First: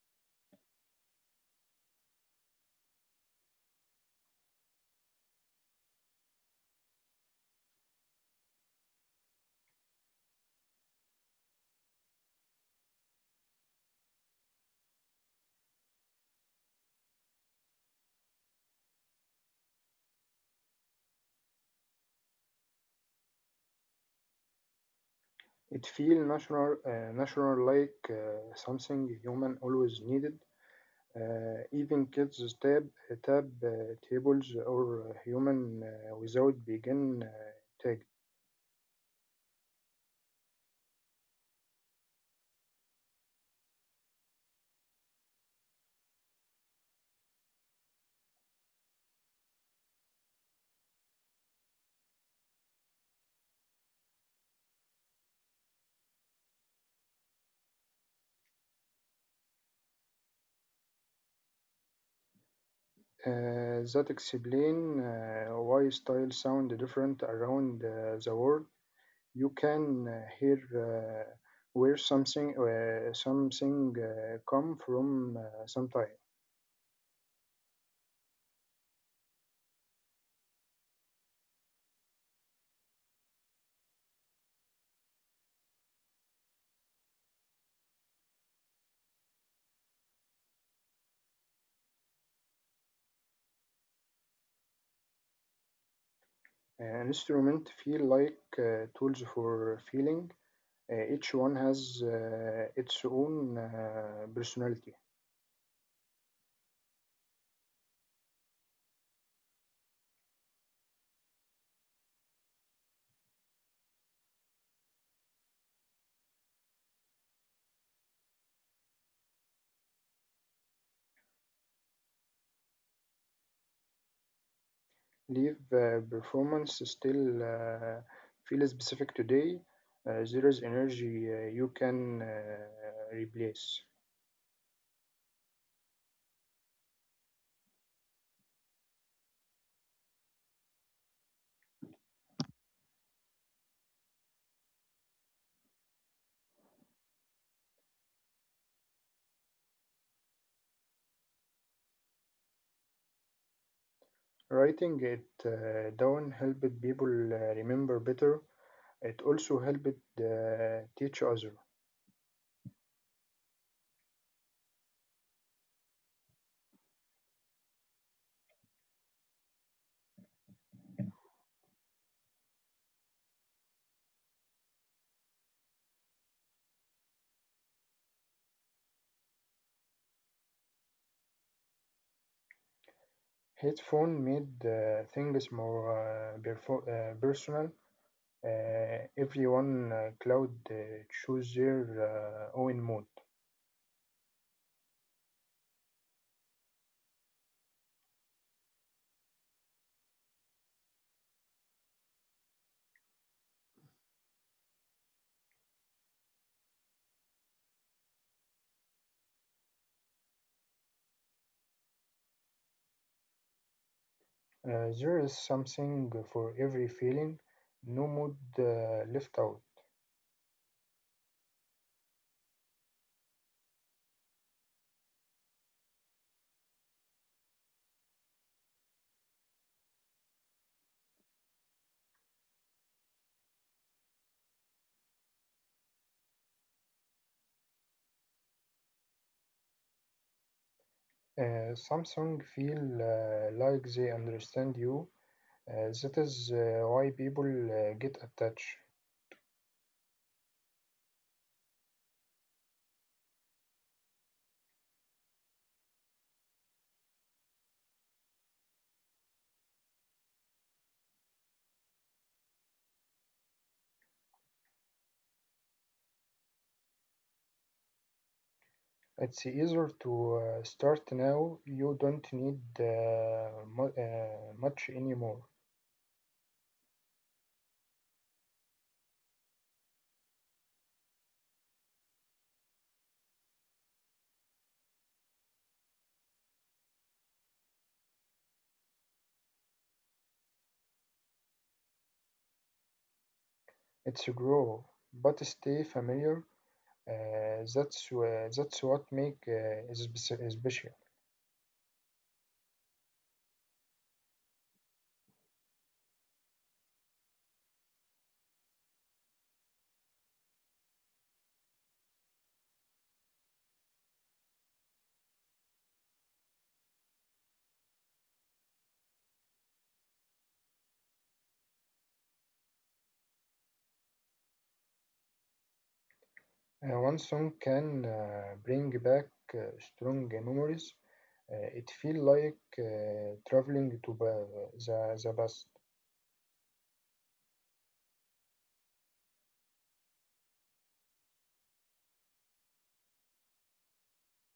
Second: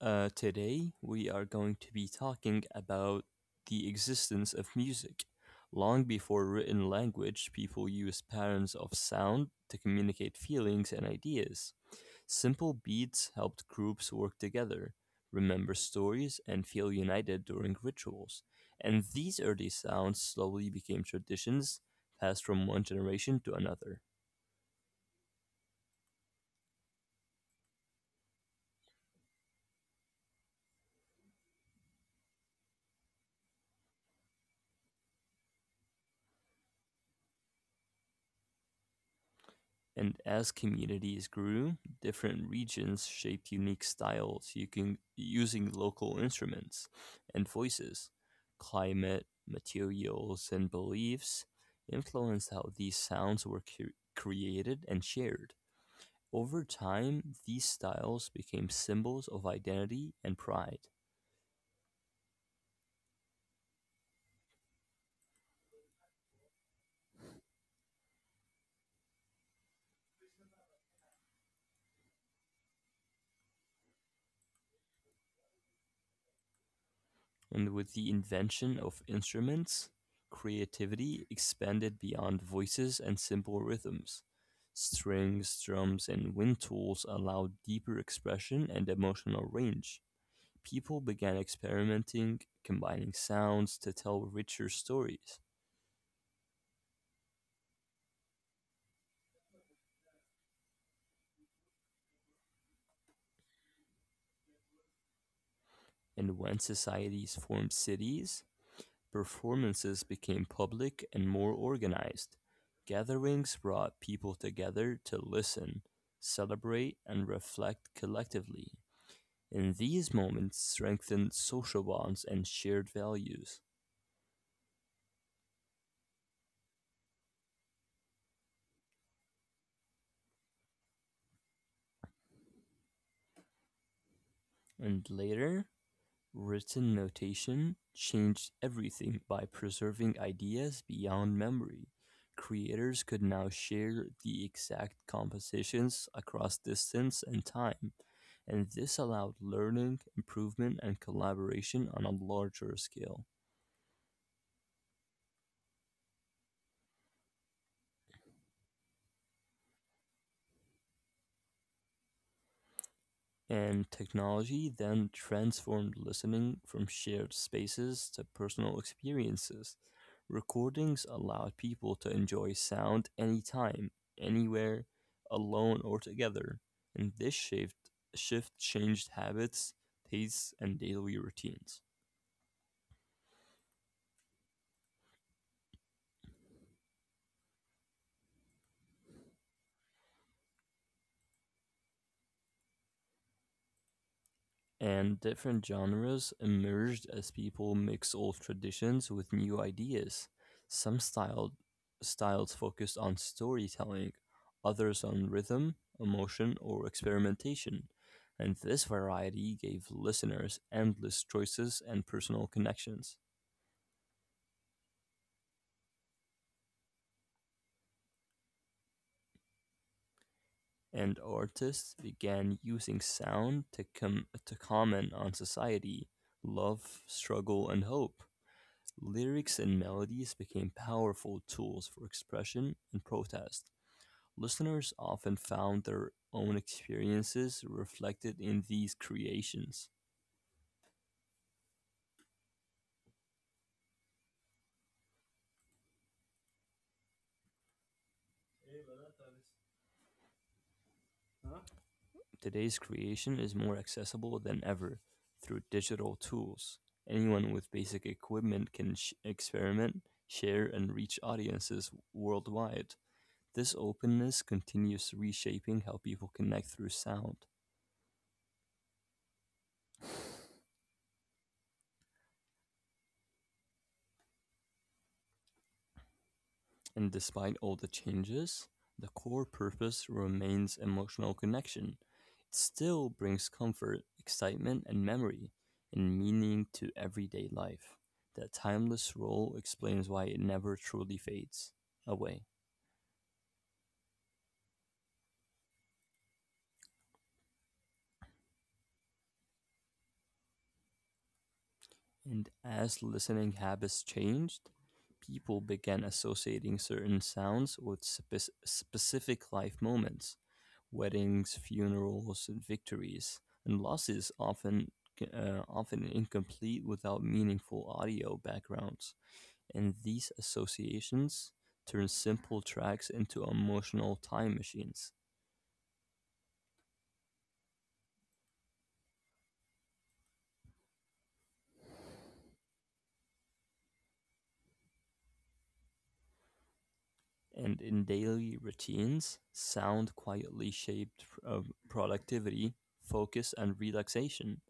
Today we are going to be talking about the existence of music. Long before written language, people used patterns of sound to communicate feelings and ideas. Simple beats helped groups work together, remember stories, and feel united during rituals. And these early sounds slowly became traditions passed from one generation to another. It feels natural, natural like something human always needed. Even kids tab uh, tables or human without begin tag. And as communities grew, different regions shaped unique styles you can, using local instruments and voices. Climate, materials, and beliefs influenced how these sounds were created and shared. Over time, these styles became symbols of identity and pride. That explain why style sound different around the world. You can hear where something come from sometime. And with the invention of instruments, creativity expanded beyond voices and simple rhythms. Strings, drums, and wind tools allowed deeper expression and emotional range. People began experimenting, combining sounds to tell richer stories. An instrument feel like tools for feeling. Each one has its own personality. And when societies formed cities, performances became public and more organized; gatherings brought people together to listen, celebrate, and reflect collectively. And these moments strengthened social bonds and shared values. Live performance still feel specific today. There is energy you can replace. And later, written notation changed everything by preserving ideas beyond memory. Creators could now share the exact compositions across distance and time, and this allowed learning, improvement, and collaboration on a larger scale. Writing it down helped people remember better. It also helped teach others. And technology then transformed listening from shared spaces to personal experiences. Recordings allowed people to enjoy sound anytime, anywhere, alone or together. And this shift changed habits, tastes, and daily routines. Headphone made things more personal. Everyone cloud choose their own mood. And different genres emerged as people mix old traditions with new ideas. Some styles focused on storytelling, others on rhythm, emotion, or experimentation. And this variety gave listeners endless choices and personal connections. There is something for every feeling, no mood left out. And artists began using sound to comment on society, love, struggle, and hope. Lyrics and melodies became powerful tools for expression and protest. Listeners often found their own experiences reflected in these creations. Samsung feel like they understand you. That is why people get attached. Today's creation is more accessible than ever through digital tools. Anyone with basic equipment can experiment, share, and reach audiences worldwide. This openness continues reshaping how people connect through sound. It's easier to start now. You don't need much anymore. And despite all the changes, the core purpose remains emotional connection. It still brings comfort, excitement, and memory and meaning to everyday life. That timeless role explains why it never truly fades away. It's grow, but stay familiar. That's what make is special. And as listening habits changed, people began associating certain sounds with specific life moments. Weddings, funerals, and victories, and losses often often incomplete without meaningful audio backgrounds. And these associations turn simple tracks into emotional time machines. One song can bring back strong memories. It feels like traveling to the past. And in daily routines, sound quietly shaped productivity, focus, and relaxation.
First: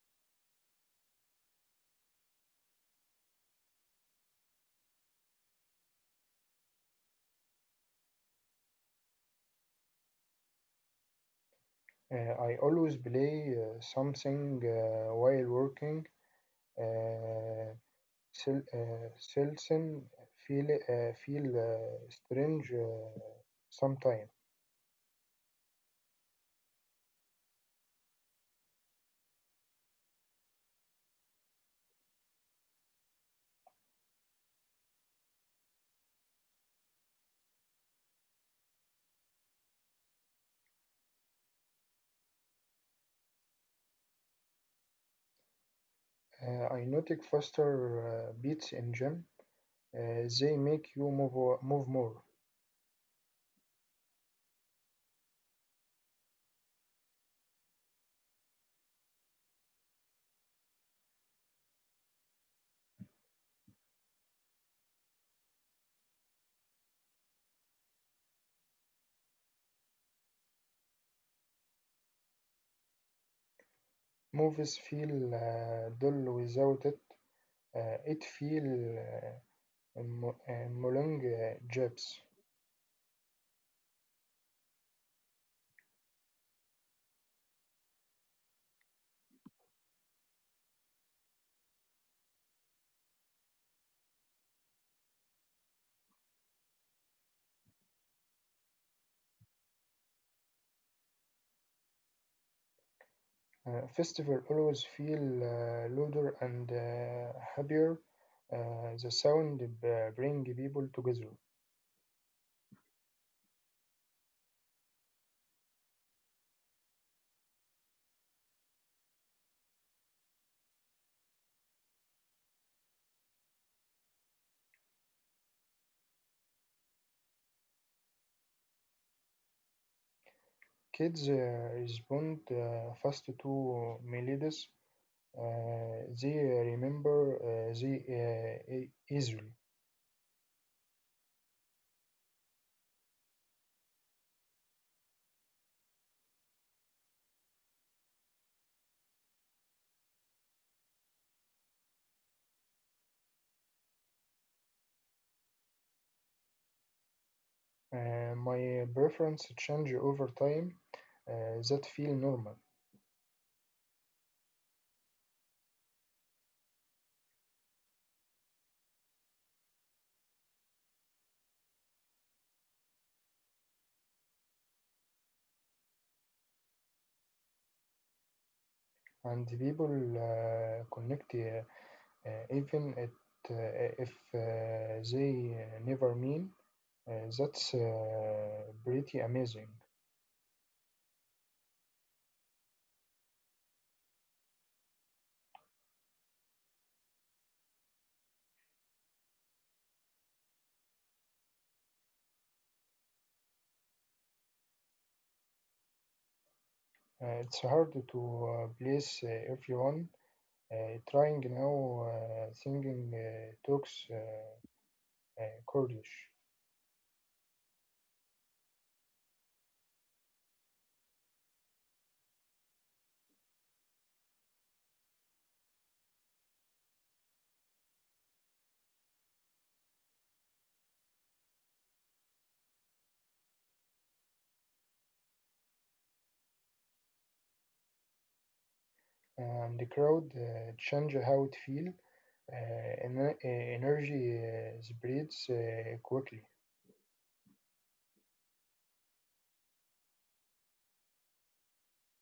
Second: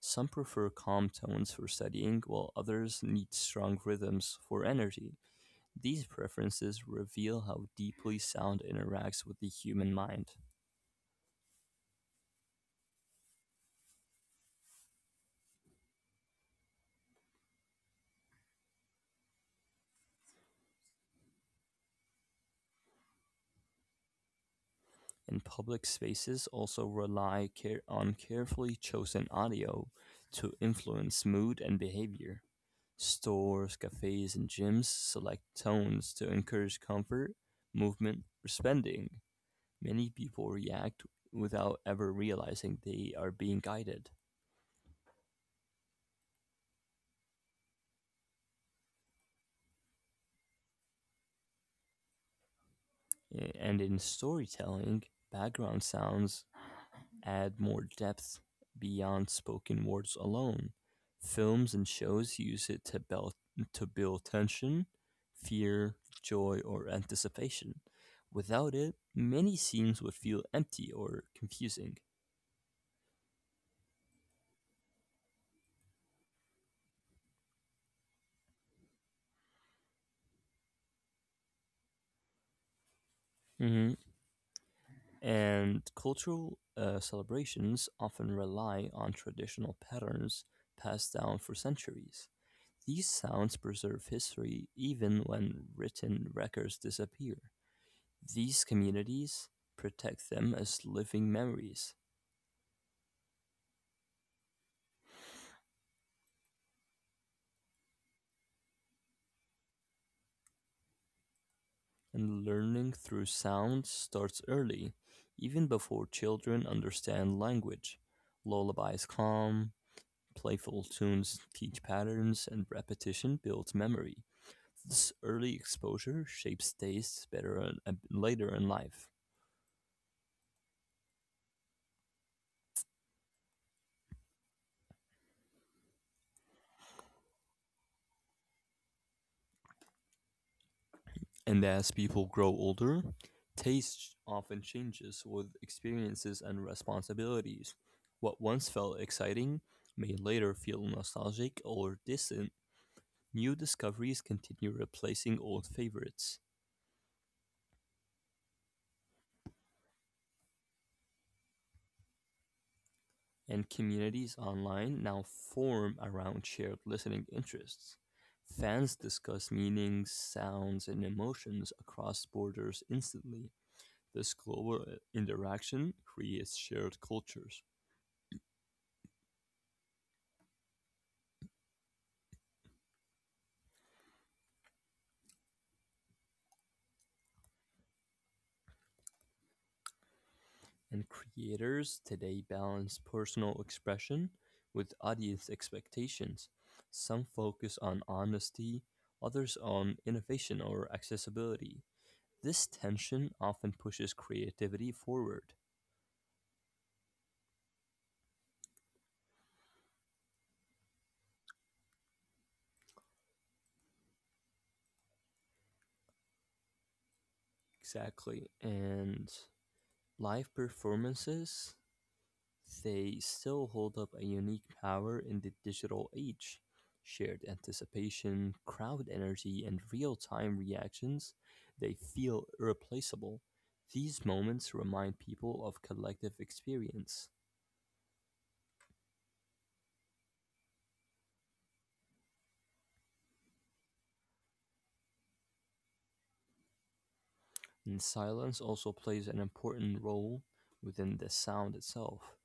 Some prefer calm tones for studying, while others need strong rhythms for energy. These preferences reveal how deeply sound interacts with the human mind. I always play something while working. Uh, Selson feel strange sometimes. And public spaces also rely on carefully chosen audio to influence mood and behavior. Stores, cafes, and gyms select tones to encourage comfort, movement, or spending. Many people react without ever realizing they are being guided. I notice faster beats in gym. They make you move more. And in storytelling, background sounds add more depth beyond spoken words alone. Films and shows use it to build tension, fear, joy, or anticipation. Without it, many scenes would feel empty or confusing. Movies feel dull without it. It feel Molong Jibs. Mm-hmm. And cultural celebrations often rely on traditional patterns passed down for centuries. These sounds preserve history even when written records disappear. These communities protect them as living memories, Festival always feel louder and happier. The bring people together. and learning through sound starts early, even before children understand language. Lullabies calm, playful tunes teach patterns, and repetition builds memory. This early exposure shapes tastes better later in life. Kids respond fast to melodies. They remember easily. And as people grow older, taste often changes with experiences and responsibilities. What once felt exciting may later feel nostalgic or distant. New discoveries continue replacing old favorites, My preference change over time. That feel normal. and communities online now form around shared listening interests. Fans discuss meanings, sounds, and emotions across borders instantly. This global interaction creates shared cultures. And people connect uh, even it uh, if they never mean. That's pretty amazing. And creators today balance personal expression with audience expectations. Some focus on honesty, others on innovation or accessibility. This tension often pushes creativity forward. It's hard to place everyone trying now singing talks Kurdish. Exactly. And live performances, they still hold up a unique power in the digital age. Shared anticipation, crowd energy, and real time reactions, they feel irreplaceable. These moments remind people of collective experience. And the crowd change how it feel. uh, ener- uh, Energy spreads quickly. And silence also plays an important role within the sound itself.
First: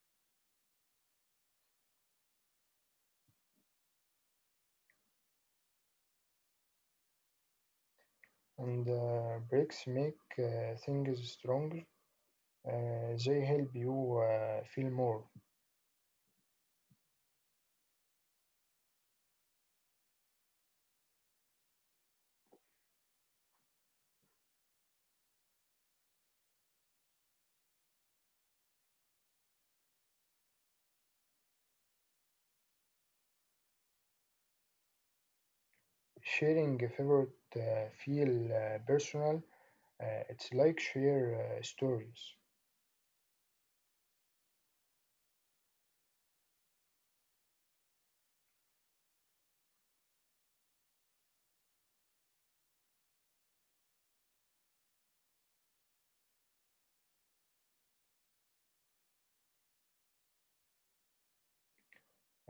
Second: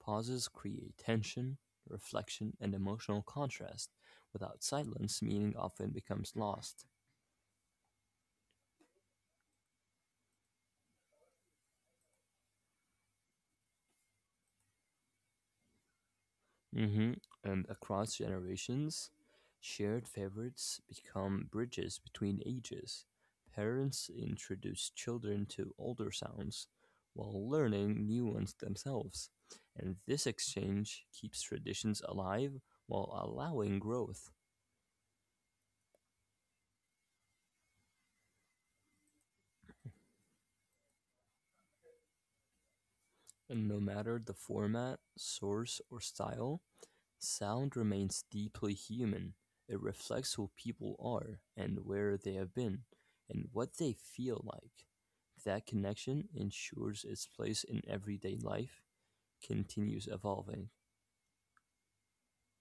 Pauses create tension, reflection, and emotional contrast. Without silence, meaning often becomes lost. And breaks make things stronger. They help you feel more. Hmm. And across generations, shared favorites become bridges between ages. Parents introduce children to older sounds while learning new ones themselves. And this exchange keeps traditions alive while allowing growth. Sharing a favorite feel personal. It's like share stories. And no matter the format, source, or style, sound remains deeply human, it reflects who people are and where they have been and what they feel like. That connection ensures its place in everyday life continues evolving.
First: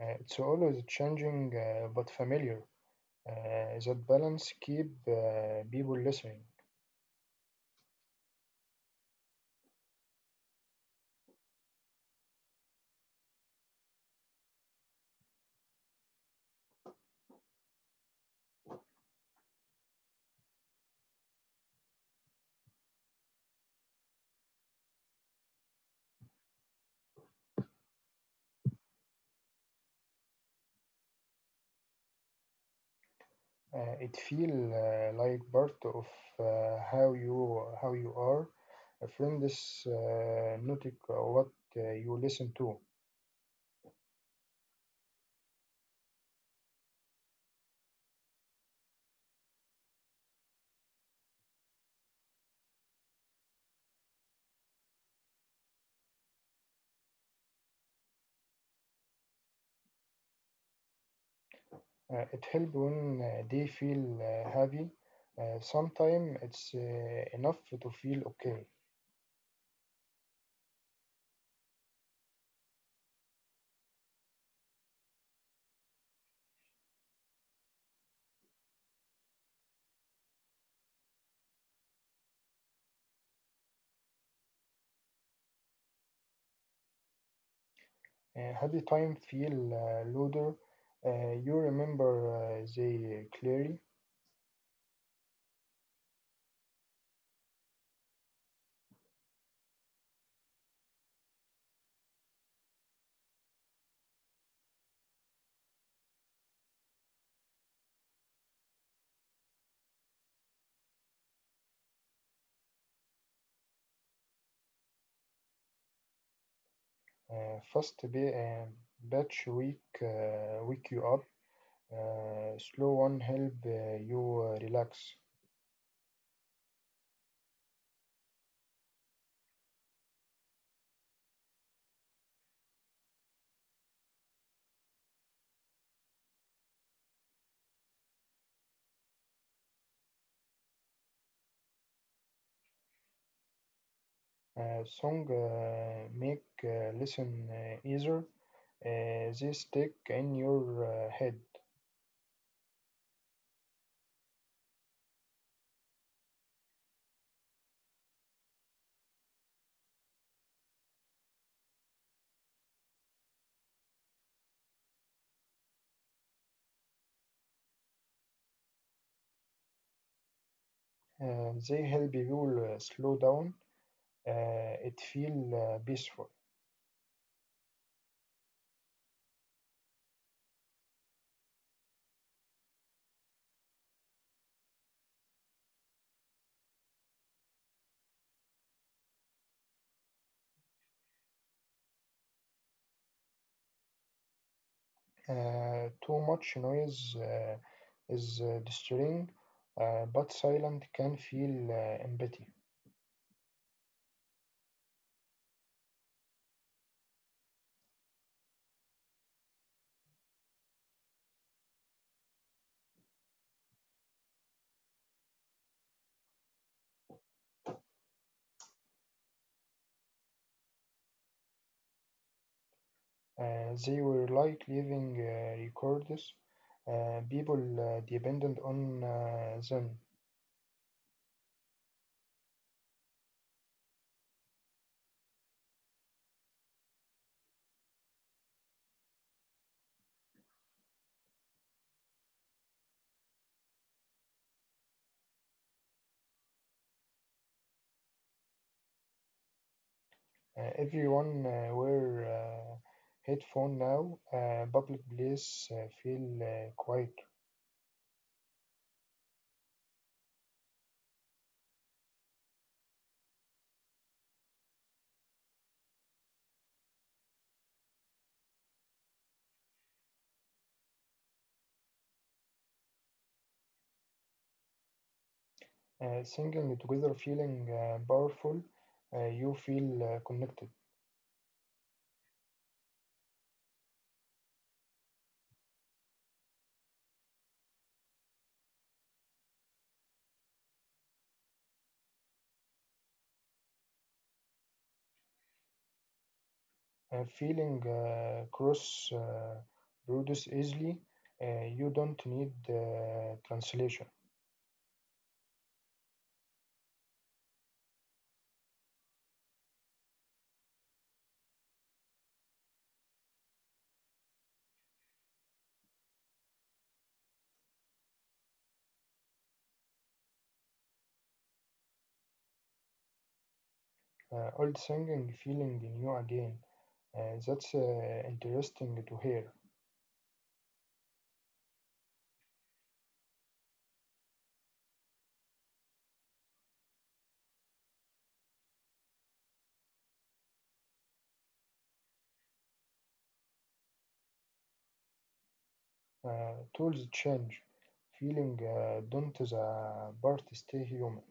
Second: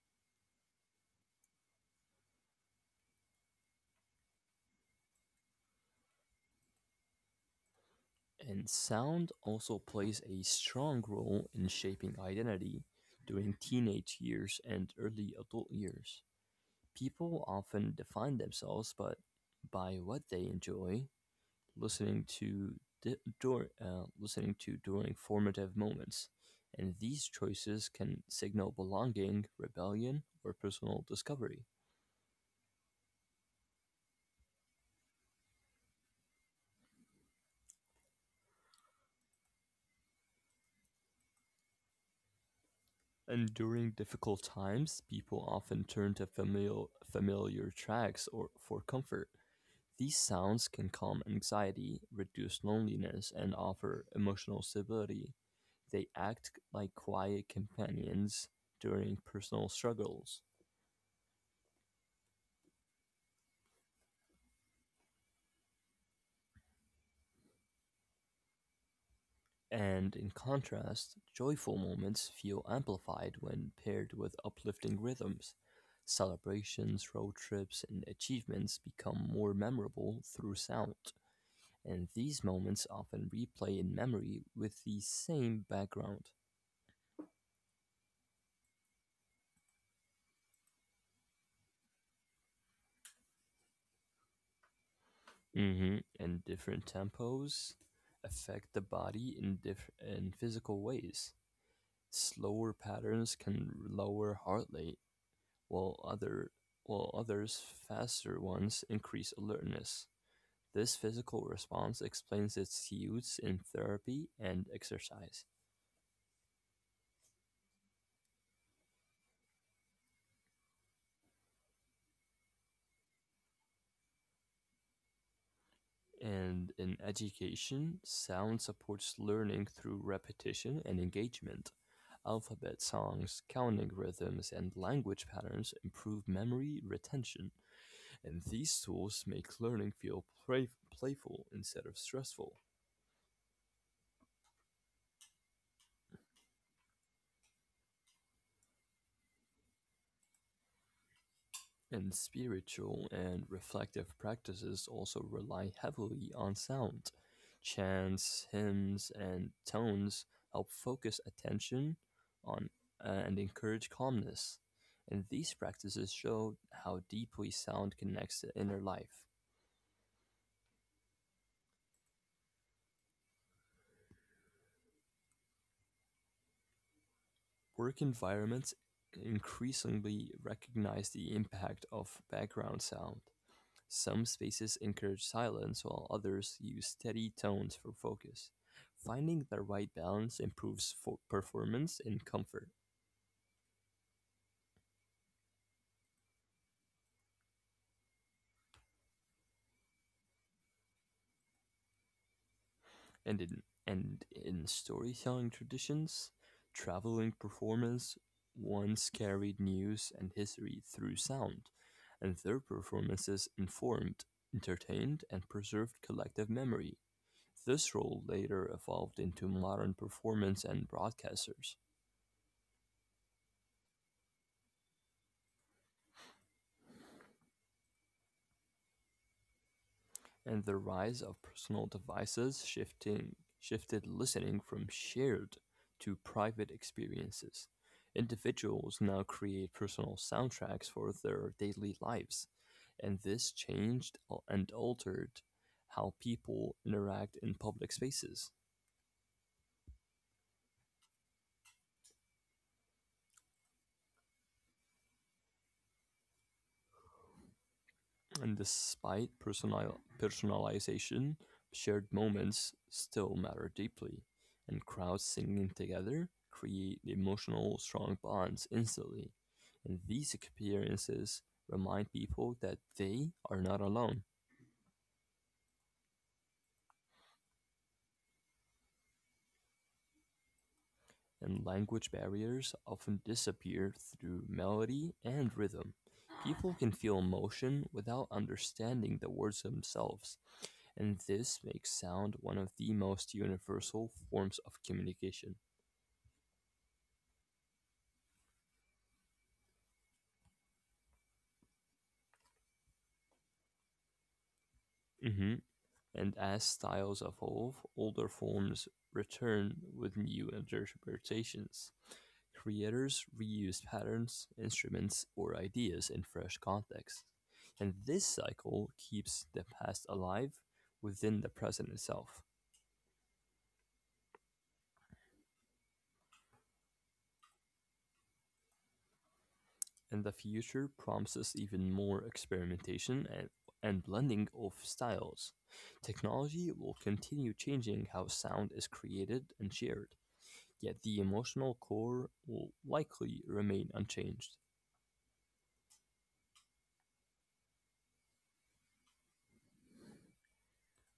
It's always changing but familiar. That balance keep people listening. And sound also plays a strong role in shaping identity during teenage years and early adult years. People often define themselves but by what they enjoy listening to listening to during formative moments, and these choices can signal belonging, rebellion, or personal discovery. It feel like part of how you are. A friend is noting what you listen to. And during difficult times, people often turn to familiar tracks or for comfort. These sounds can calm anxiety, reduce loneliness, and offer emotional stability. They act like quiet companions during personal struggles. It helps when they feel heavy. Sometimes it's enough to feel okay. And in contrast, joyful moments feel amplified when paired with uplifting rhythms. Celebrations, road trips, and achievements become more memorable through sound, and these moments often replay in memory with the same background. How the time feel louder? You remember the clearly. Hmm. And different tempos affect the body in physical ways. Slower patterns can lower heart rate while others faster ones increase alertness. This physical response explains its use in therapy and exercise. uh, first be, uh, Batch week wake you up. Slow one help you relax. And in education, sound supports learning through repetition and engagement. Alphabet songs, counting rhythms, and language patterns improve memory retention, and these tools make learning feel playful instead of stressful. Song make listen easier. They stick in your head. And spiritual and reflective practices also rely heavily on sound. Chants, hymns, and tones help focus attention on and encourage calmness. And these practices show how deeply sound connects to inner life. They help you slow down. It feel peaceful. Work environments increasingly recognize the impact of background sound. Some spaces encourage silence, while others use steady tones for focus. Finding the right balance improves for performance and comfort. Too much noise is disturbing, but silent can feel empty. And in and in storytelling traditions, traveling performers once carried news and history through sound, and their performances informed, entertained, and preserved collective memory. This role later evolved into modern performance and broadcasters. They were like living records, people dependent on them. And the rise of personal devices shifting shifted listening from shared to private experiences. Individuals now create personal soundtracks for their daily lives, and this changed and altered how people interact in public spaces. Everyone wear headphone now. Public place feel quiet. And despite personal personalization, shared moments still matter deeply, and crowds singing together create emotional, strong bonds instantly. And these experiences remind people that they are not alone, Singing together, feeling powerful. You feel connected. and language barriers often disappear through melody and rhythm. People can feel emotion without understanding the words themselves, and this makes sound one of the most universal forms of communication. Feeling cross produce easily. You don't need translation. Hmm. And as styles evolve, older forms return with new interpretations. Creators reuse patterns, instruments, or ideas in fresh contexts. And this cycle keeps the past alive within the present itself. Old singing feeling new again. That's interesting to hear. And the future promises even more experimentation and blending of styles. Technology will continue changing how sound is created and shared, yet the emotional core will likely remain unchanged. Tools change. Feeling don't the part stay human.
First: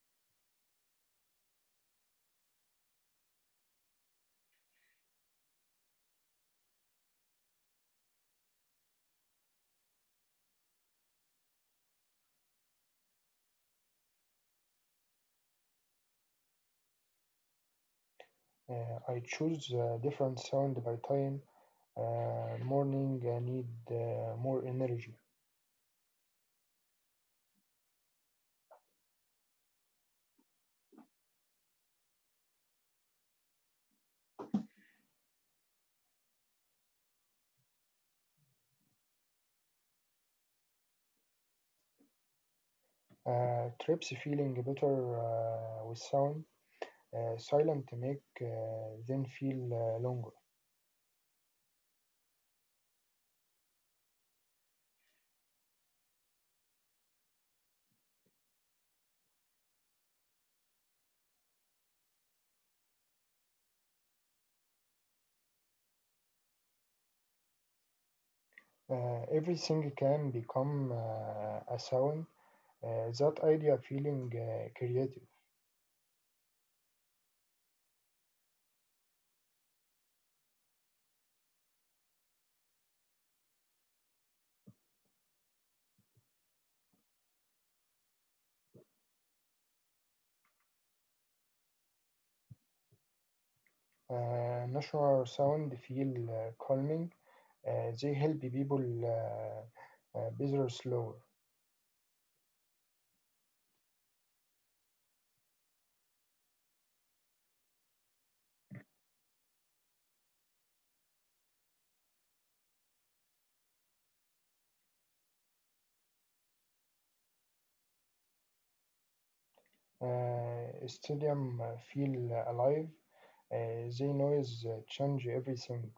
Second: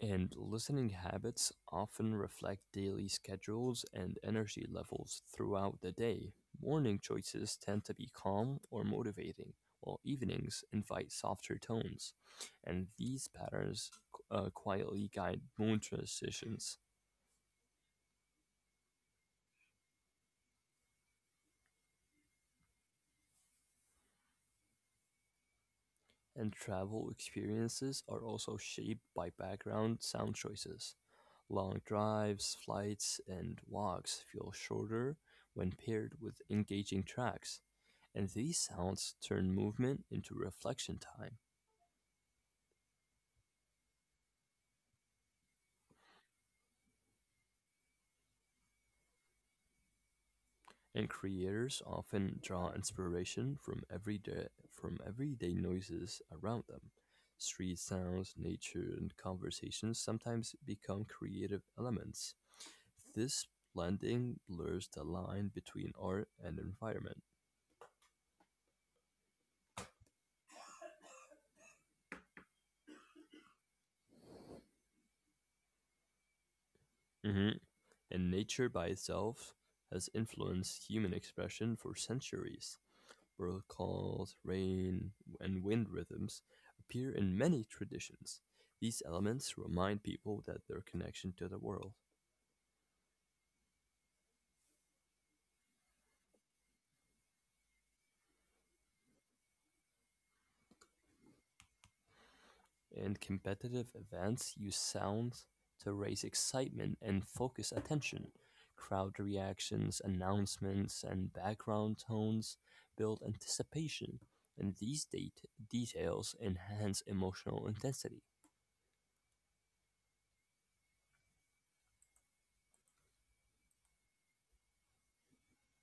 And listening habits often reflect daily schedules and energy levels throughout the day. Morning choices tend to be calm or motivating, while evenings invite softer tones. And these patterns quietly guide mood transitions. Uh, I choose different sound by time. Morning I need more energy. And travel experiences are also shaped by background sound choices. Long drives, flights, and walks feel shorter when paired with engaging tracks, and these sounds turn movement into reflection time. Trips feeling better with sound. Silent make them feel longer. And creators often draw inspiration from everyday noises around them. Street sounds, nature, and conversations sometimes become creative elements. This blending blurs the line between art and environment. Everything can become a sound. That idea feeling creative. Mm-hmm. And nature by itself has influenced human expression for centuries. Bird calls, rain, and wind rhythms appear in many traditions. These elements remind people that their connection to the world. Natural sound feel calming. They help people better slower. In competitive events, use sound to raise excitement and focus attention. Crowd reactions, announcements, and background tones build anticipation, and these details enhance emotional intensity. Stadium feel alive. They noise change everything.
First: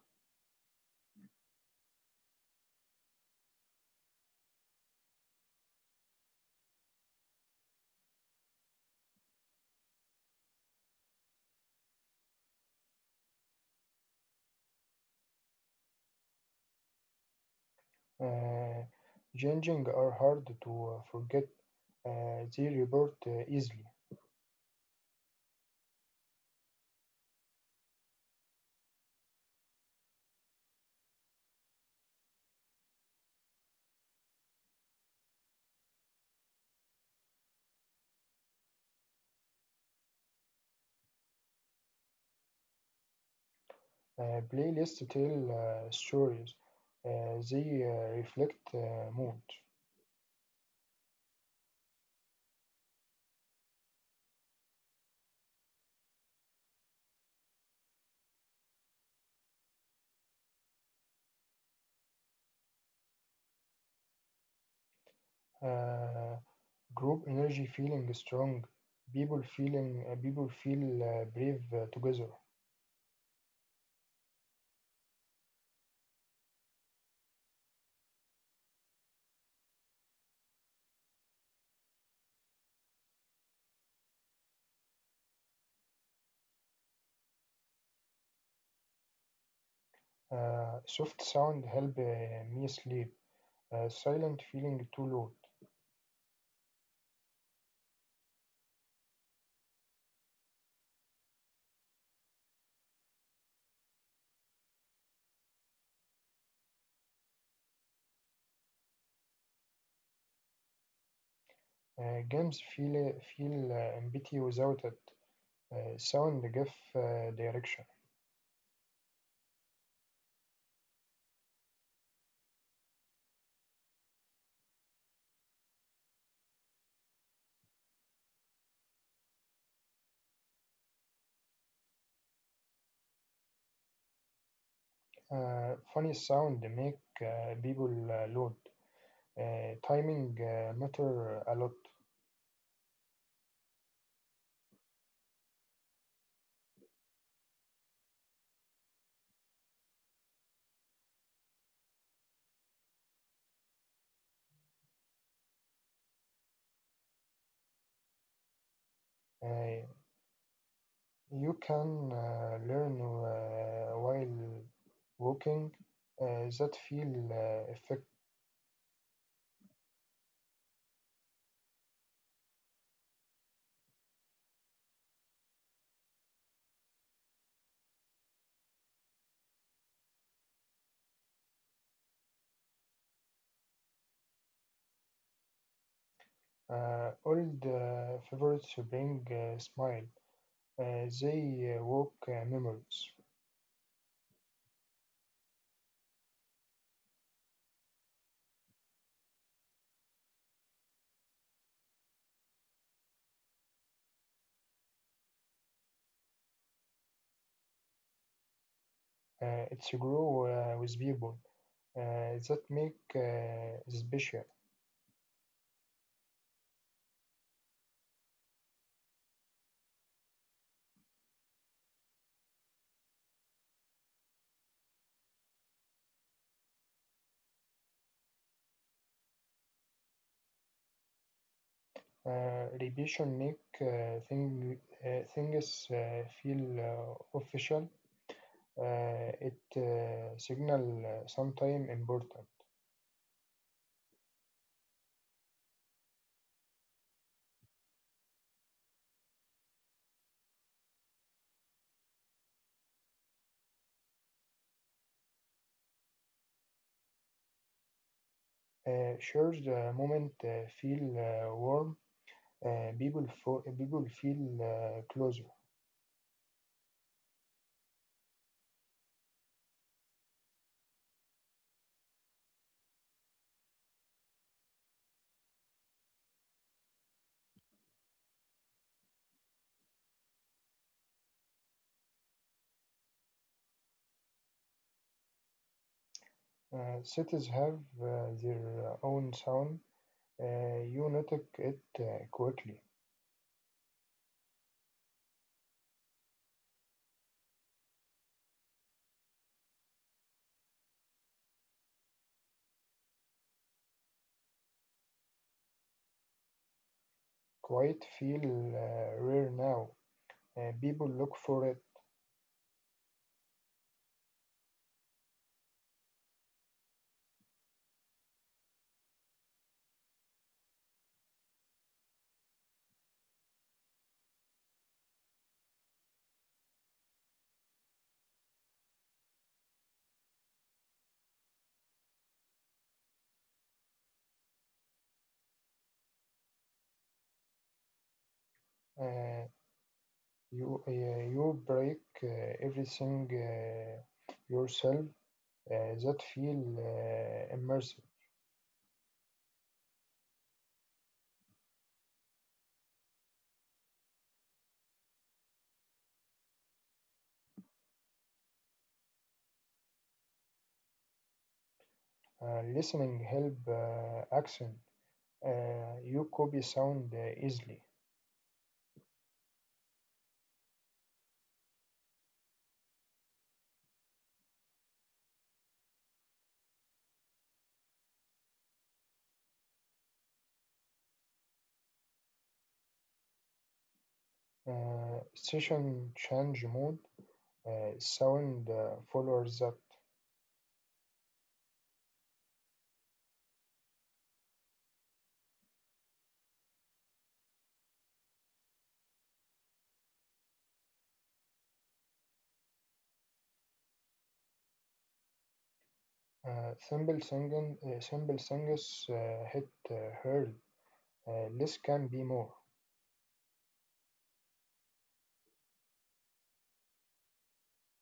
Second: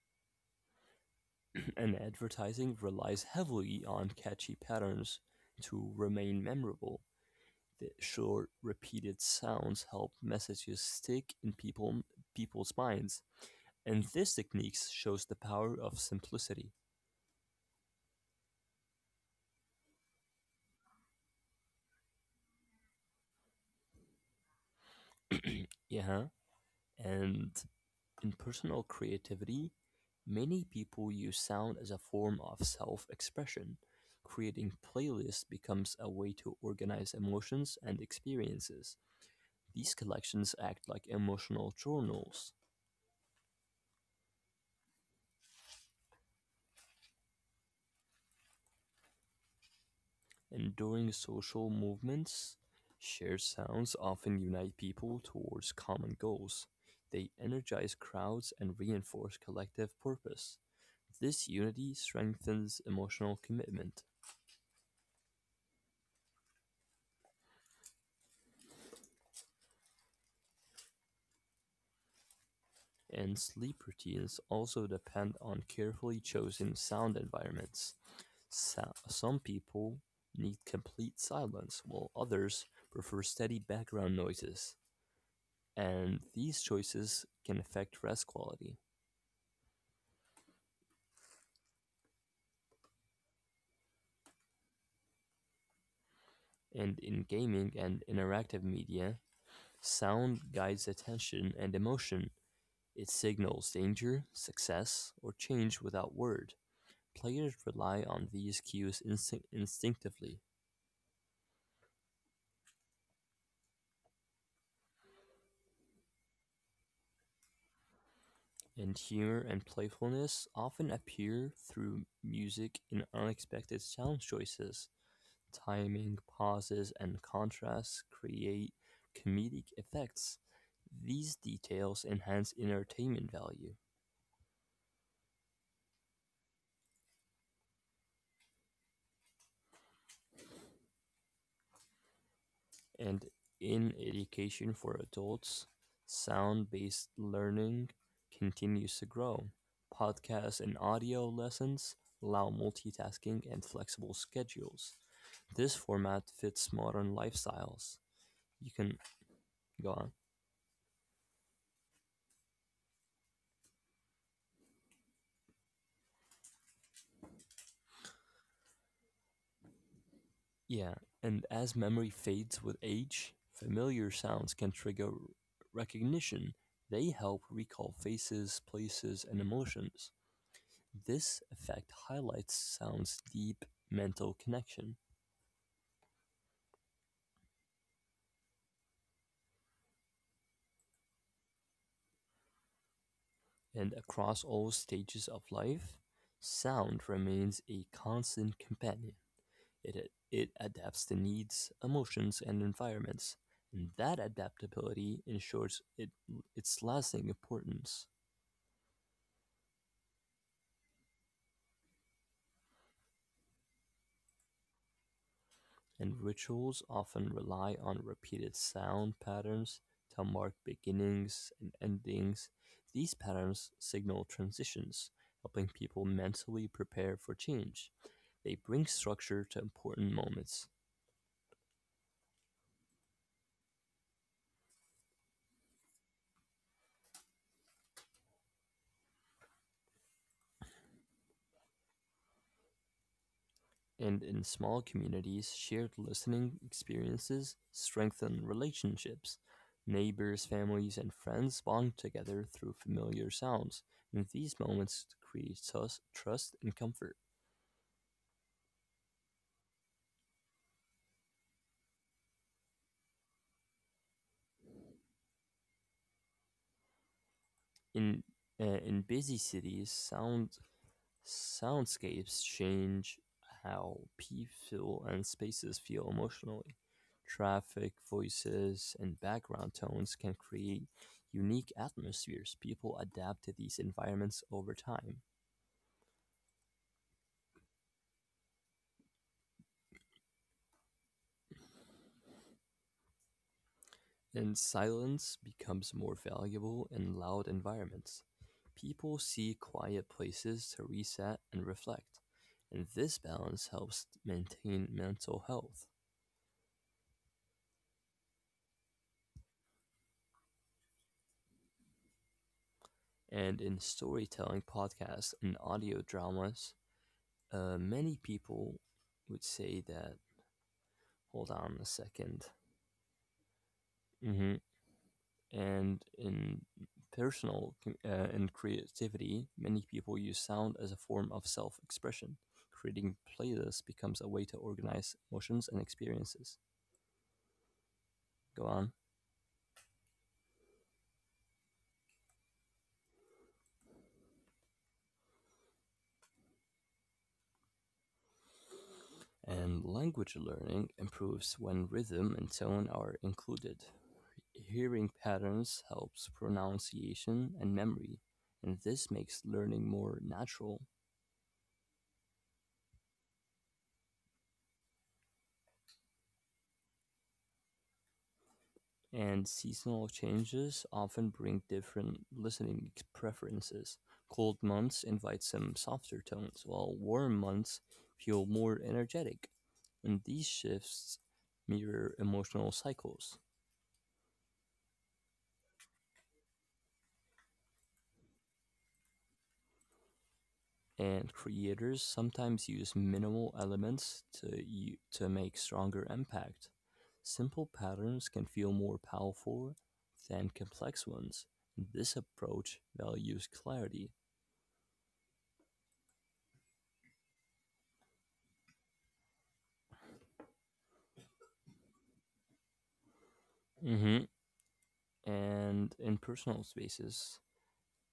And advertising relies heavily on catchy patterns to remain memorable. The short, repeated sounds help messages stick in people's minds, and this technique shows the power of simplicity. Uh, Changing are hard to forget. They report easily. Yeah, and in personal creativity, many people use sound as a form of self expression. Creating playlists becomes a way to organize emotions and experiences. These collections act like emotional journals, Playlists tell stories. They reflect mood. and during social movements, shared sounds often unite people towards common goals. They energize crowds and reinforce collective purpose. This unity strengthens emotional commitment. Uh, Group energy feeling strong. People feel brave together. And sleep routines also depend on carefully chosen sound environments. Some people need complete silence, while others prefer steady background noises. And these choices can affect rest quality. Soft sound help me sleep. Silent feeling too loud. And in gaming and interactive media, sound guides attention and emotion. It signals danger, success, or change without word. Players rely on these cues instinctively, Games feel empty without it. Sound give direction. and humor and playfulness often appear through music in unexpected sound choices. Timing, pauses, and contrasts create comedic effects. These details enhance entertainment value. Funny sound make people loud. Timing matter a lot. And in education for adults, sound based learning continues to grow. Podcasts and audio lessons allow multitasking and flexible schedules. This format fits modern lifestyles. You can Uh, go on. you can learn while walking. That feel effect. Yeah, and as memory fades with age, familiar sounds can trigger recognition. They help recall faces, places, and emotions. This effect highlights sound's deep mental connection. Old favorites bring smile. They walk memories. And across all stages of life, sound remains a constant companion. It adapts to needs, emotions, and environments. And that adaptability ensures it, its lasting importance. It's grow with people. That make special. And rituals often rely on repeated sound patterns to mark beginnings and endings. These patterns signal transitions, helping people mentally prepare for change. They bring structure to important moments, Repetition make uh, things feel official. It signal sometime important. and in small communities, shared listening experiences strengthen relationships. Neighbors, families, and friends bond together through familiar sounds, and these moments create trust and comfort. Sure, the moment feel warm, people feel closer. In in busy cities, soundscapes change how people and spaces feel emotionally. Traffic, voices, and background tones can create unique atmospheres. People adapt to these environments over time, Cities have their own sound. You notice it quickly. and silence becomes more valuable in loud environments. People seek quiet places to reset and reflect, and this balance helps maintain mental health. Quiet feel rare now. People look for it. And in storytelling podcasts and audio dramas, many people would say that, hold on a 2nd. Mm-hmm. And in personal and creativity, many people use sound as a form of self expression. Creating playlists becomes a way to organize emotions and experiences. Go on. Uh, you break uh, everything yourself. That feel immersive. And language learning improves when rhythm and tone are included. Hearing patterns helps pronunciation and memory, and this makes learning more natural. Listening help accent. You copy sound easily. And seasonal changes often bring different preferences. Cold months invite some softer tones, while warm months feel more energetic. And these shifts mirror emotional cycles. Session change mode. Sound follows that. And creators sometimes use minimal elements to make stronger impact. Simple patterns can feel more powerful than complex ones. This approach values clarity. Simple singers hit hurl. Less can be more. Hmm. And in personal spaces,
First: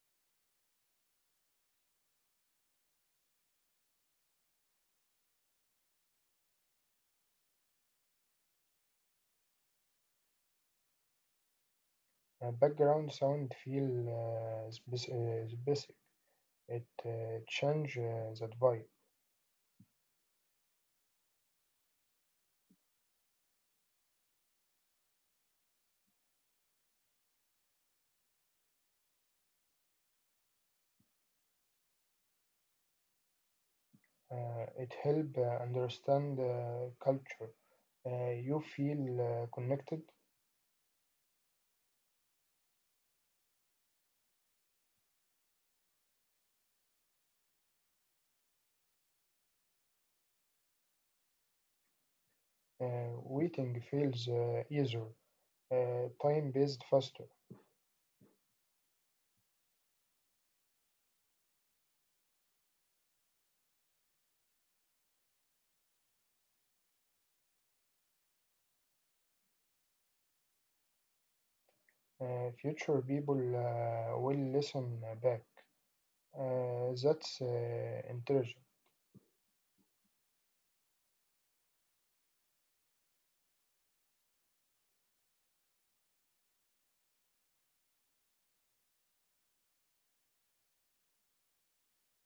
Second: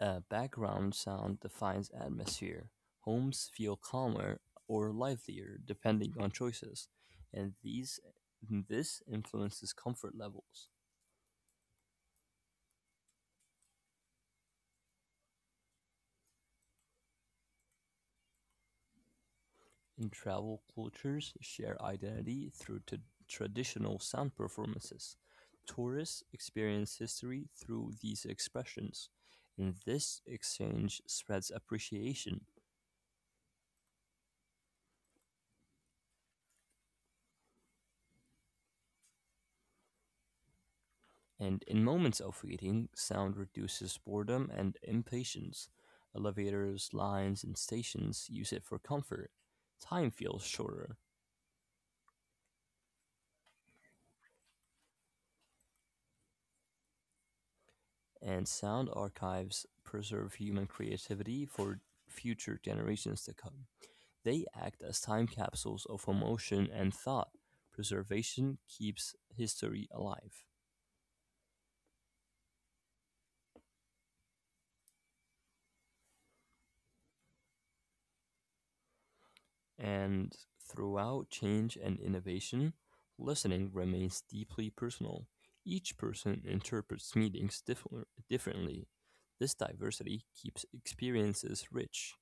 a background sound defines atmosphere. Homes feel calmer or livelier depending on choices, and these this influences comfort levels. Background sound feel specific. It change that vibe. In travel, cultures share identity through traditional sound performances. Tourists experience history through these expressions, and this exchange spreads appreciation. It help understand culture. You feel connected. And in moments of waiting, sound reduces boredom and impatience. Elevators, lines, and stations use it for comfort. Time feels shorter, Waiting feels easier. uh, Time-based faster. and sound archives preserve human creativity for future generations to come. They act as time capsules of emotion and thought. Preservation keeps history alive. Future people will listen back. That's intelligent. And throughout change and innovation, listening remains deeply personal. Each person interprets differently. This diversity keeps experiences rich.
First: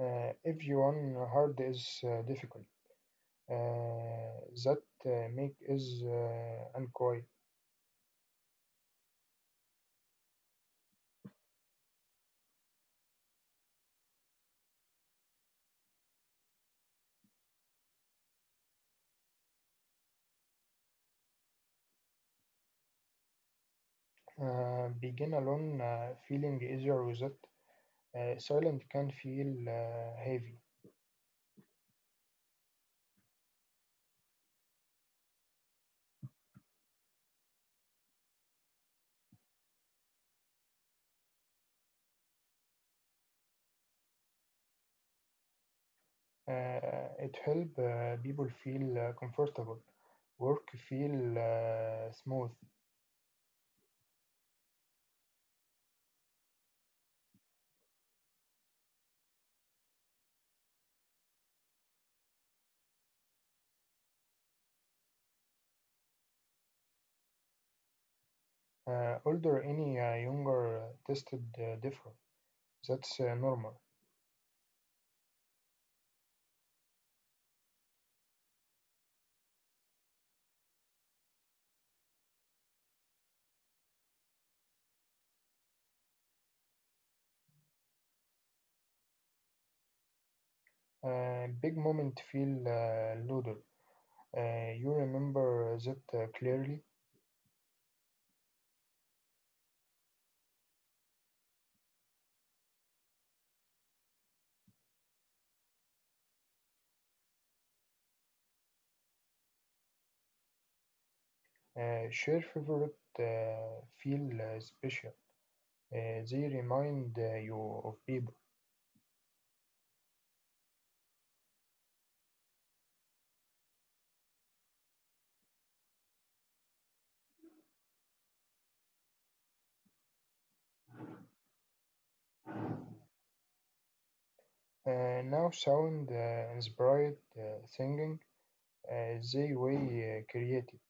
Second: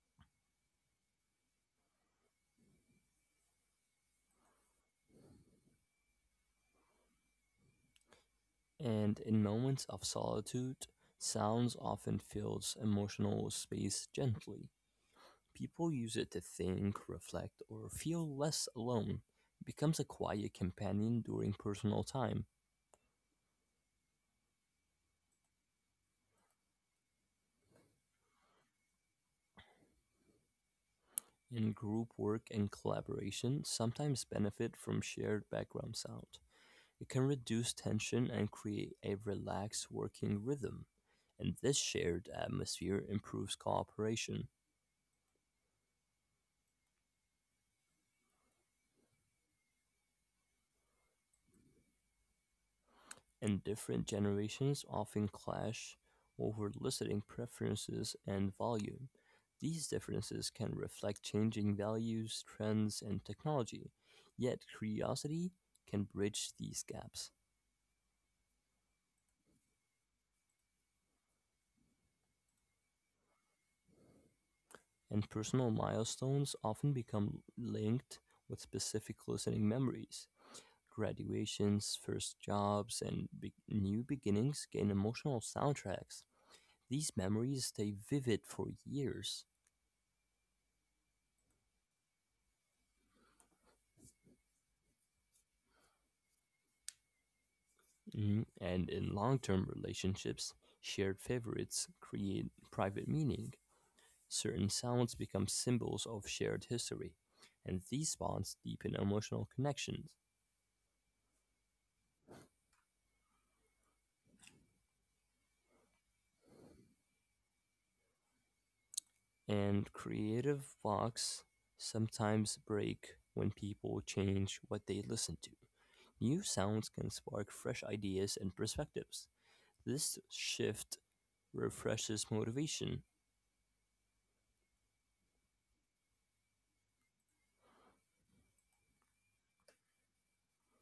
If you want hard is difficult, uh, that make is unquiet. And in moments of solitude, sounds often fills emotional space gently. People use it to think, reflect, or feel less alone. It becomes a quiet companion during personal time. آه، بيجينا لون آه، feeling easier with it. Silent can feel heavy. In group work and collaboration, sometimes benefit from shared background sound. It can reduce tension and create a relaxed working rhythm, and this shared atmosphere improves cooperation. It help people feel comfortable. Work feel smooth. And different generations often clash over listening preferences and volume. These differences can reflect changing values, trends, and technology, yet, curiosity can bridge these gaps, Older any younger tested different. That's normal. and personal milestones often become linked with specific listening memories. Graduations, first jobs, and new beginnings gain emotional soundtracks. These memories stay vivid for years. Big moment feel louder. You remember that clearly. Mhm. And in long term relationships, shared favorites create private meaning. Certain sounds become symbols of shared history, and these bonds deepen emotional connections. Share favorite feel special. They remind you of people. And creative blocks sometimes break when people change what they listen to. New sounds can spark fresh ideas and perspectives. This shift refreshes motivation. Now sound inspired thinking. They way creative.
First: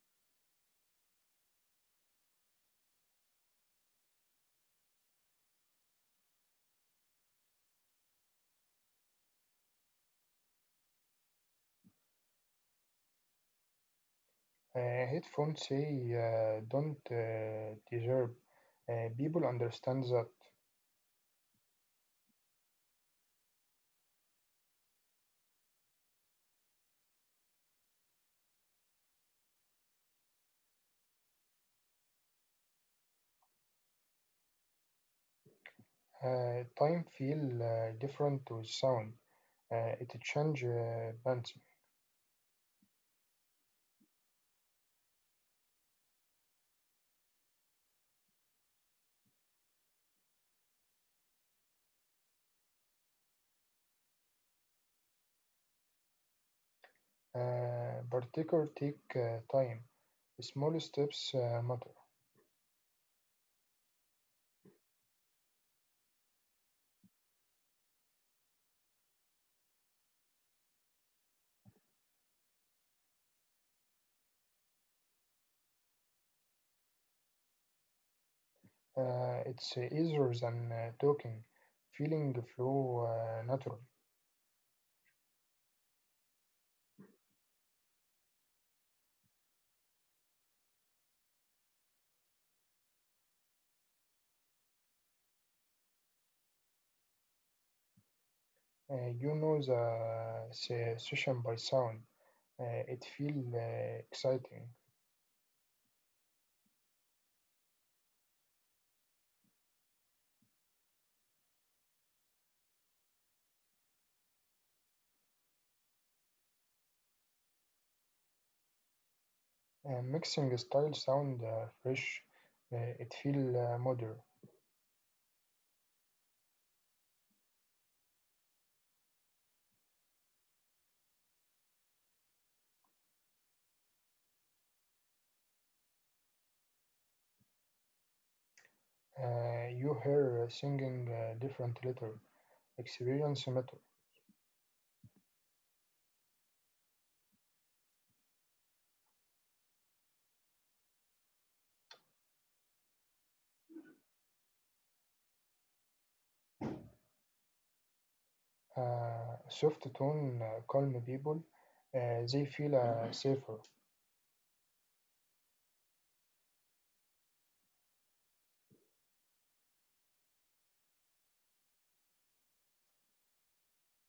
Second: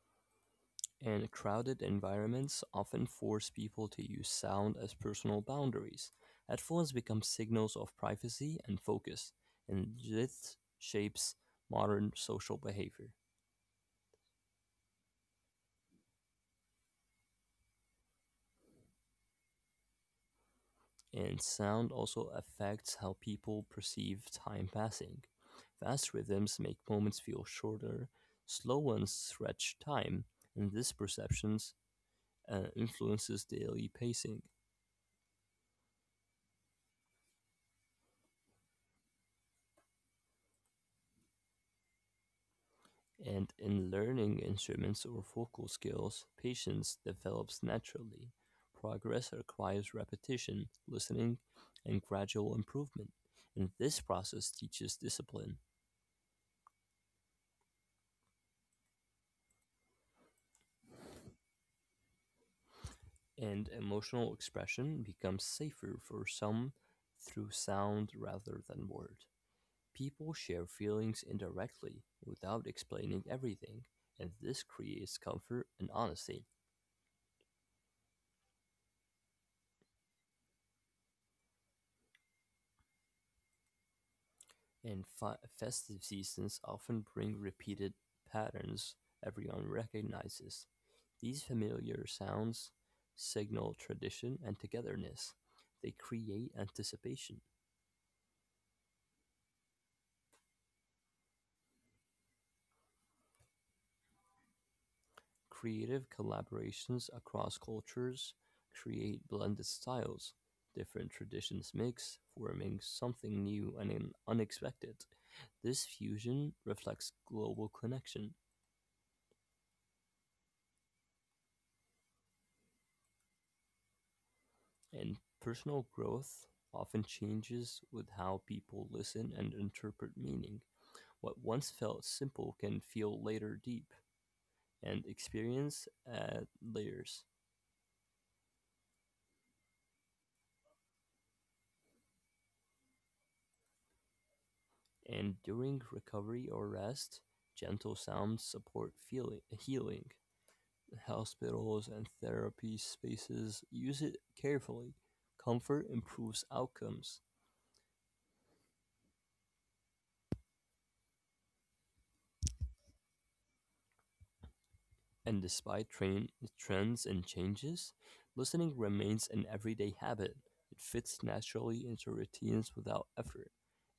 And crowded environments often force people to use sound as personal boundaries. Headphones become signals of privacy and focus, and this shapes modern social behavior. Headphones say don't deserve. People understand that. And sound also affects how people perceive time passing. Fast rhythms make moments feel shorter, slow ones stretch time, and this perception influences daily pacing. Time feel different with sound. It change bands. And in learning instruments or vocal skills, patience develops naturally. Progress requires repetition, listening, and gradual improvement. And this process teaches discipline. Particular take time. Small steps matter. And emotional expression becomes safer for some through sound rather than word. People share feelings indirectly without explaining everything, and this creates comfort and honesty. It's easier than talking. Feeling flow natural. In festive seasons often bring repeated patterns everyone recognizes. These familiar sounds signal tradition and togetherness. They create anticipation. You know the session by sound. It feel exciting. Creative collaborations across cultures create blended styles. Different traditions mix, forming something new and unexpected. This fusion reflects global connection. Mixing style sound fresh. It feel modern. And personal growth often changes with how people listen and interpret meaning. What once felt simple can feel later deep, and experience add layers. You hear singing different letter. Experience matter. And during recovery or rest, gentle sounds support feeling, healing. Hospitals and therapy spaces use it carefully. Comfort improves outcomes. Soft tone calm people. They feel safer. And despite trends and changes, listening remains an everyday habit. It fits naturally into routines without effort,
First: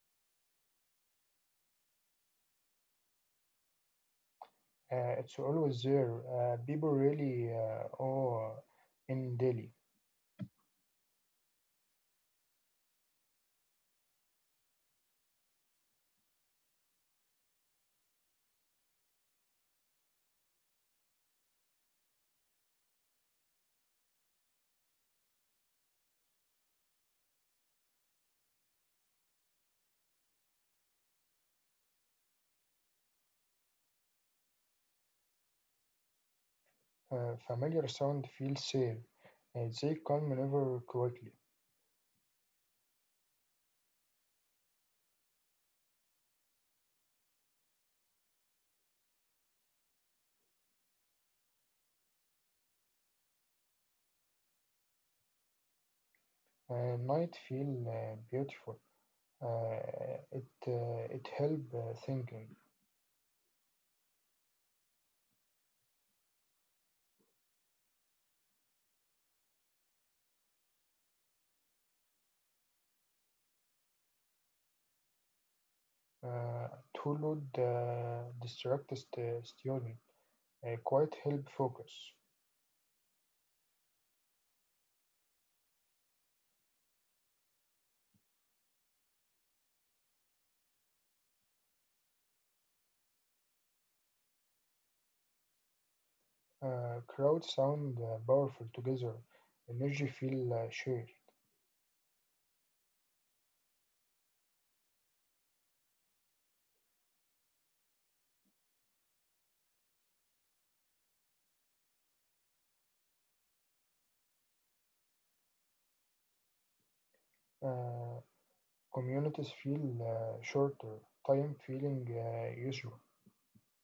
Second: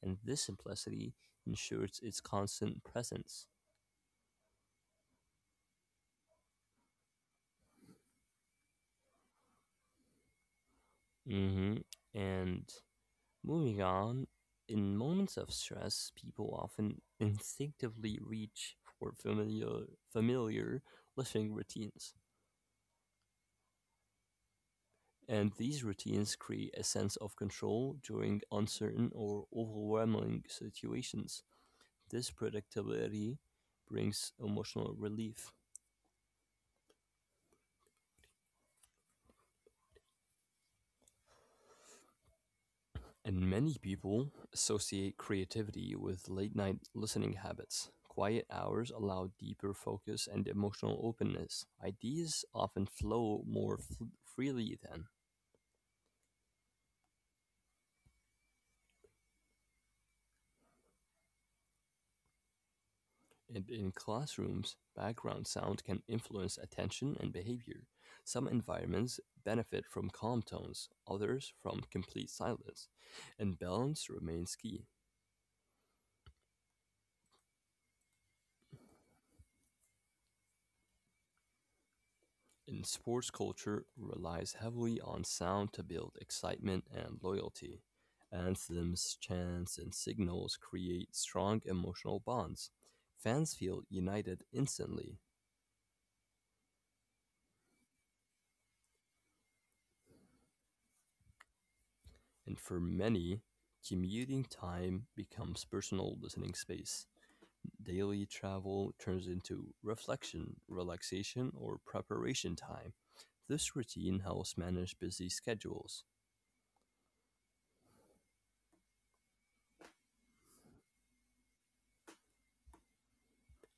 and this simplicity ensures its constant presence. It's always there. People really are in Delhi. Hmm. And moving on, in moments of stress, people often instinctively reach for familiar listening routines. And these routines create a sense of control during uncertain or overwhelming situations. This predictability brings emotional relief. Familiar sound feels safe. They calm never quickly. And many people associate creativity with late night listening habits. Quiet hours allow deeper focus and emotional openness. Ideas often flow more freely then. Night feel beautiful. It help thinking. And in classrooms, background sound can influence attention and behavior. Some environments benefit from calm tones, others from complete silence, and balance remains key. Uh, Too loud distracts the student. Quiet help focus. In sports culture relies heavily on sound to build excitement and loyalty. Anthems, chants, and signals create strong emotional bonds. Fans feel united instantly, Crowd sound powerful together. Energy feel shared. and for many, commuting time becomes personal listening space. Daily travel turns into reflection, relaxation, or preparation time. This routine helps manage busy schedules. Uh, Communities feel shorter. Time feeling usual.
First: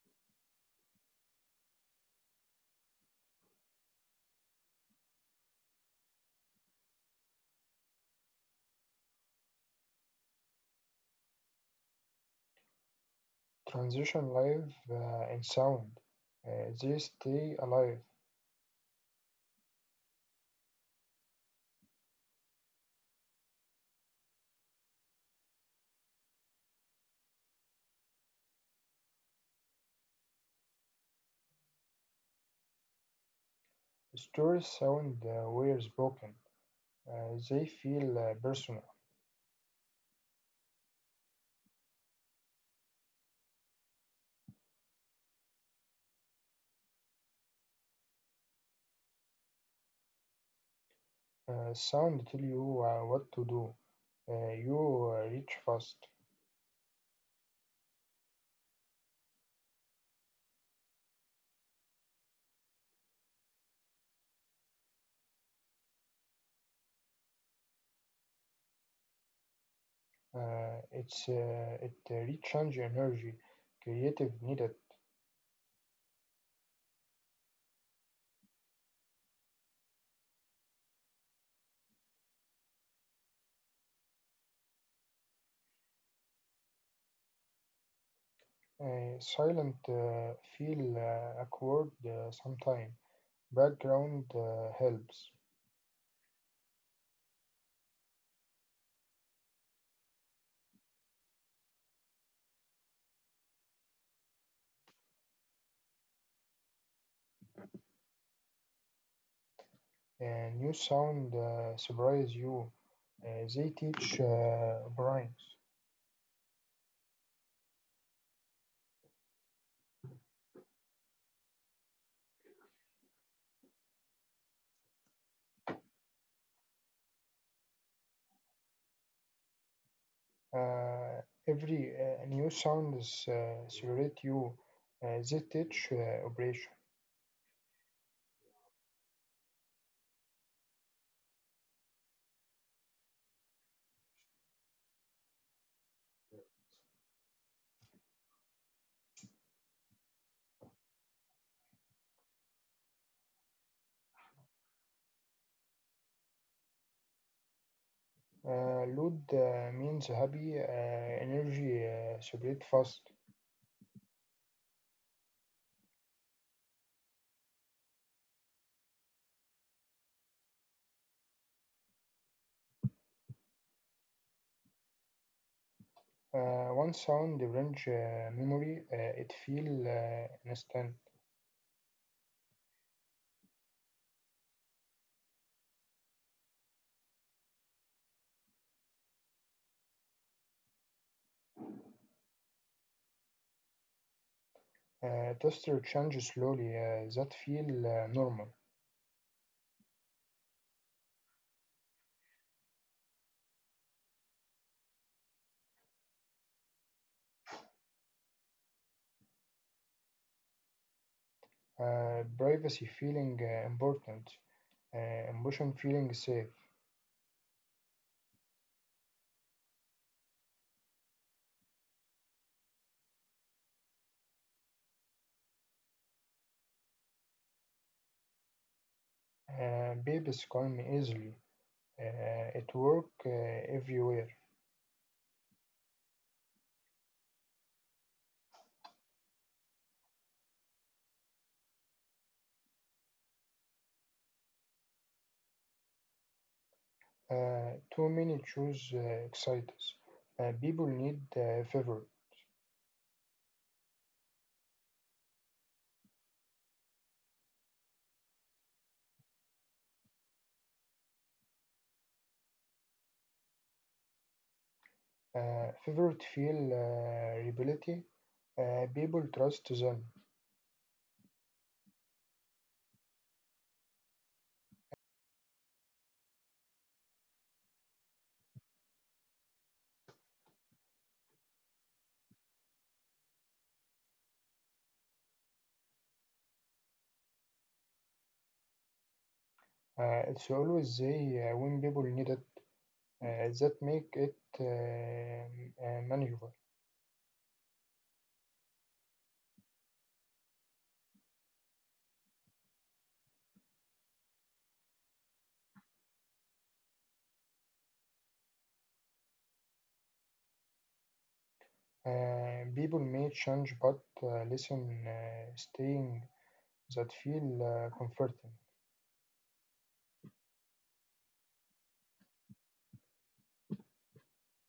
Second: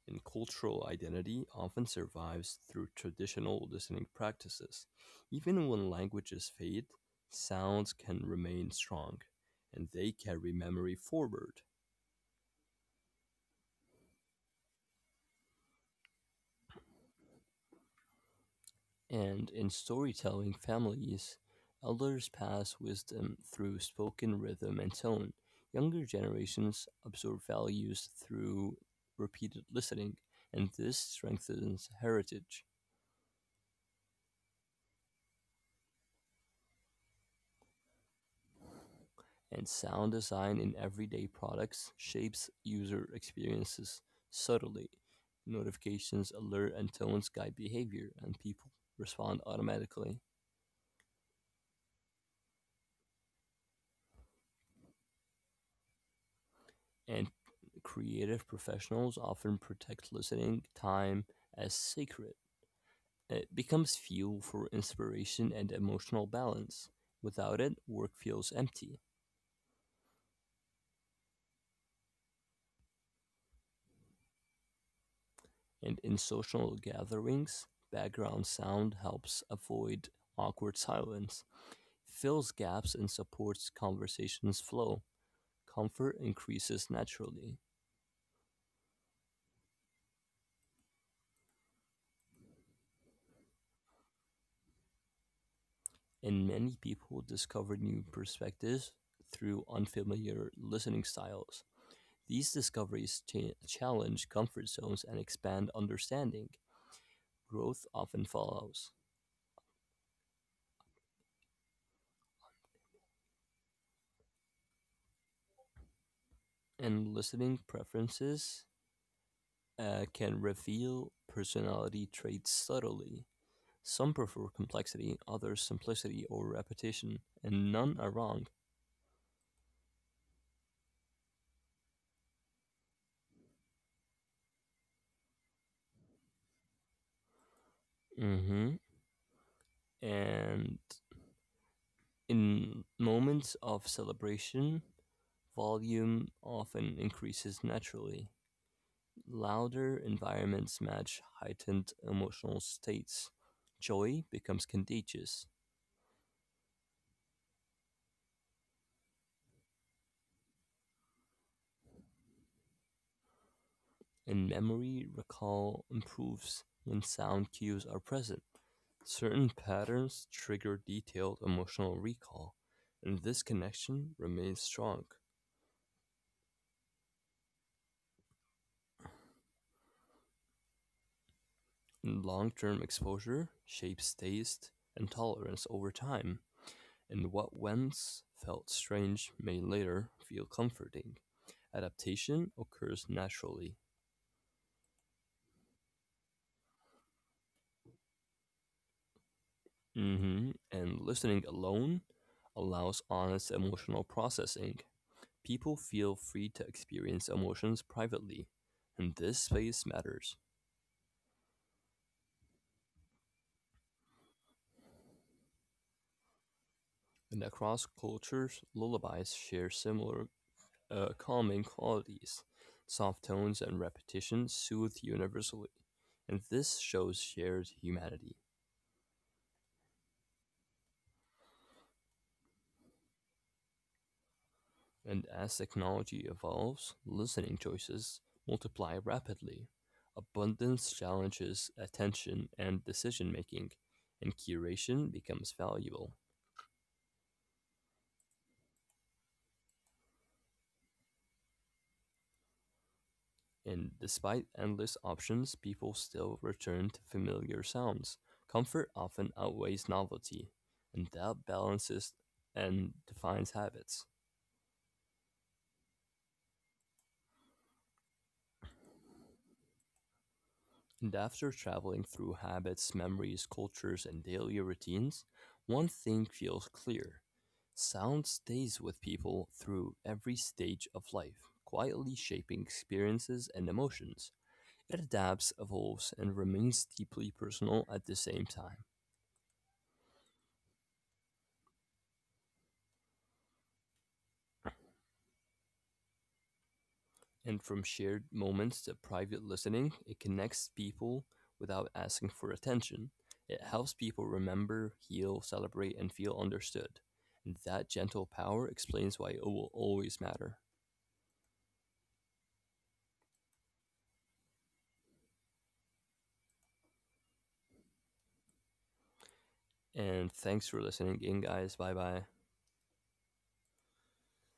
And cultural identity often survives through traditional listening practices. Even when languages fade, sounds can remain strong, and they carry memory forward. Transition live in sound. They stay alive. And in storytelling families, elders pass wisdom through spoken rhythm and tone. Younger generations absorb values through repeated listening, and this strengthens heritage. Stories sound were spoken. They feel personal. And sound design in everyday products shapes user experiences subtly. Notifications, alert, and tones guide behavior, and people respond automatically. Sound tell you what to do. You reach fast. And creative professionals often protect listening time as sacred. It becomes fuel for inspiration and emotional balance. Without it, work feels empty. It's it Recharge energy, creative needed. And in social gatherings, background sound helps avoid awkward silence. Fills gaps and supports conversation's flow. Comfort increases naturally, Silent feel awkward sometime. Background helps. and many people discover new perspectives through unfamiliar listening styles. These discoveries challenge comfort zones and expand understanding. Growth often follows, New sound surprise you. They teach brains. and listening preferences can reveal personality traits subtly. Some prefer complexity, others simplicity or repetition, and none are wrong. Uh, every new sounds celebrate you. ZH operation. Mm hmm. And in moments of celebration, volume often increases naturally. Louder environments match heightened emotional states. Joy becomes contagious, Load means happy, energy celebrate fast. and memory recall improves when sound cues are present. Certain patterns trigger detailed emotional recall, and this connection remains strong. One sound range memory, it feel instant. Long term exposure shapes taste and tolerance over time, and what once felt strange may later feel comforting. Adaptation occurs naturally. Tester change slowly, that feel normal. Hmm. And listening alone allows honest emotional processing. People feel free to experience emotions privately, and this space matters. Privacy feeling important. Emotion feeling safe. And across cultures, lullabies share similar calming qualities. Soft tones and repetition soothe universally, and this shows shared humanity. Babies calm easily. It work everywhere. And as technology evolves, listening choices multiply rapidly. Abundance challenges attention and decision making, and curation becomes valuable. Too many choose excites. People need favor. And despite endless options, people still return to familiar sounds. Comfort often outweighs novelty, and that balances and defines habits. Favorite feel rebellion. People trust them. And after traveling through habits, memories, cultures, and daily routines, one thing feels clear: sound stays with people through every stage of life, quietly shaping experiences and emotions. It adapts, evolves, and remains deeply personal at the same time. It's always they when people need it. That make it manageable. And from shared moments to private listening, it connects people without asking for attention. It helps people remember, heal, celebrate, and feel understood. And that gentle power explains why it will always matter. People may change, but listen, staying. That feel comforting. And thanks for listening in, guys. Bye bye.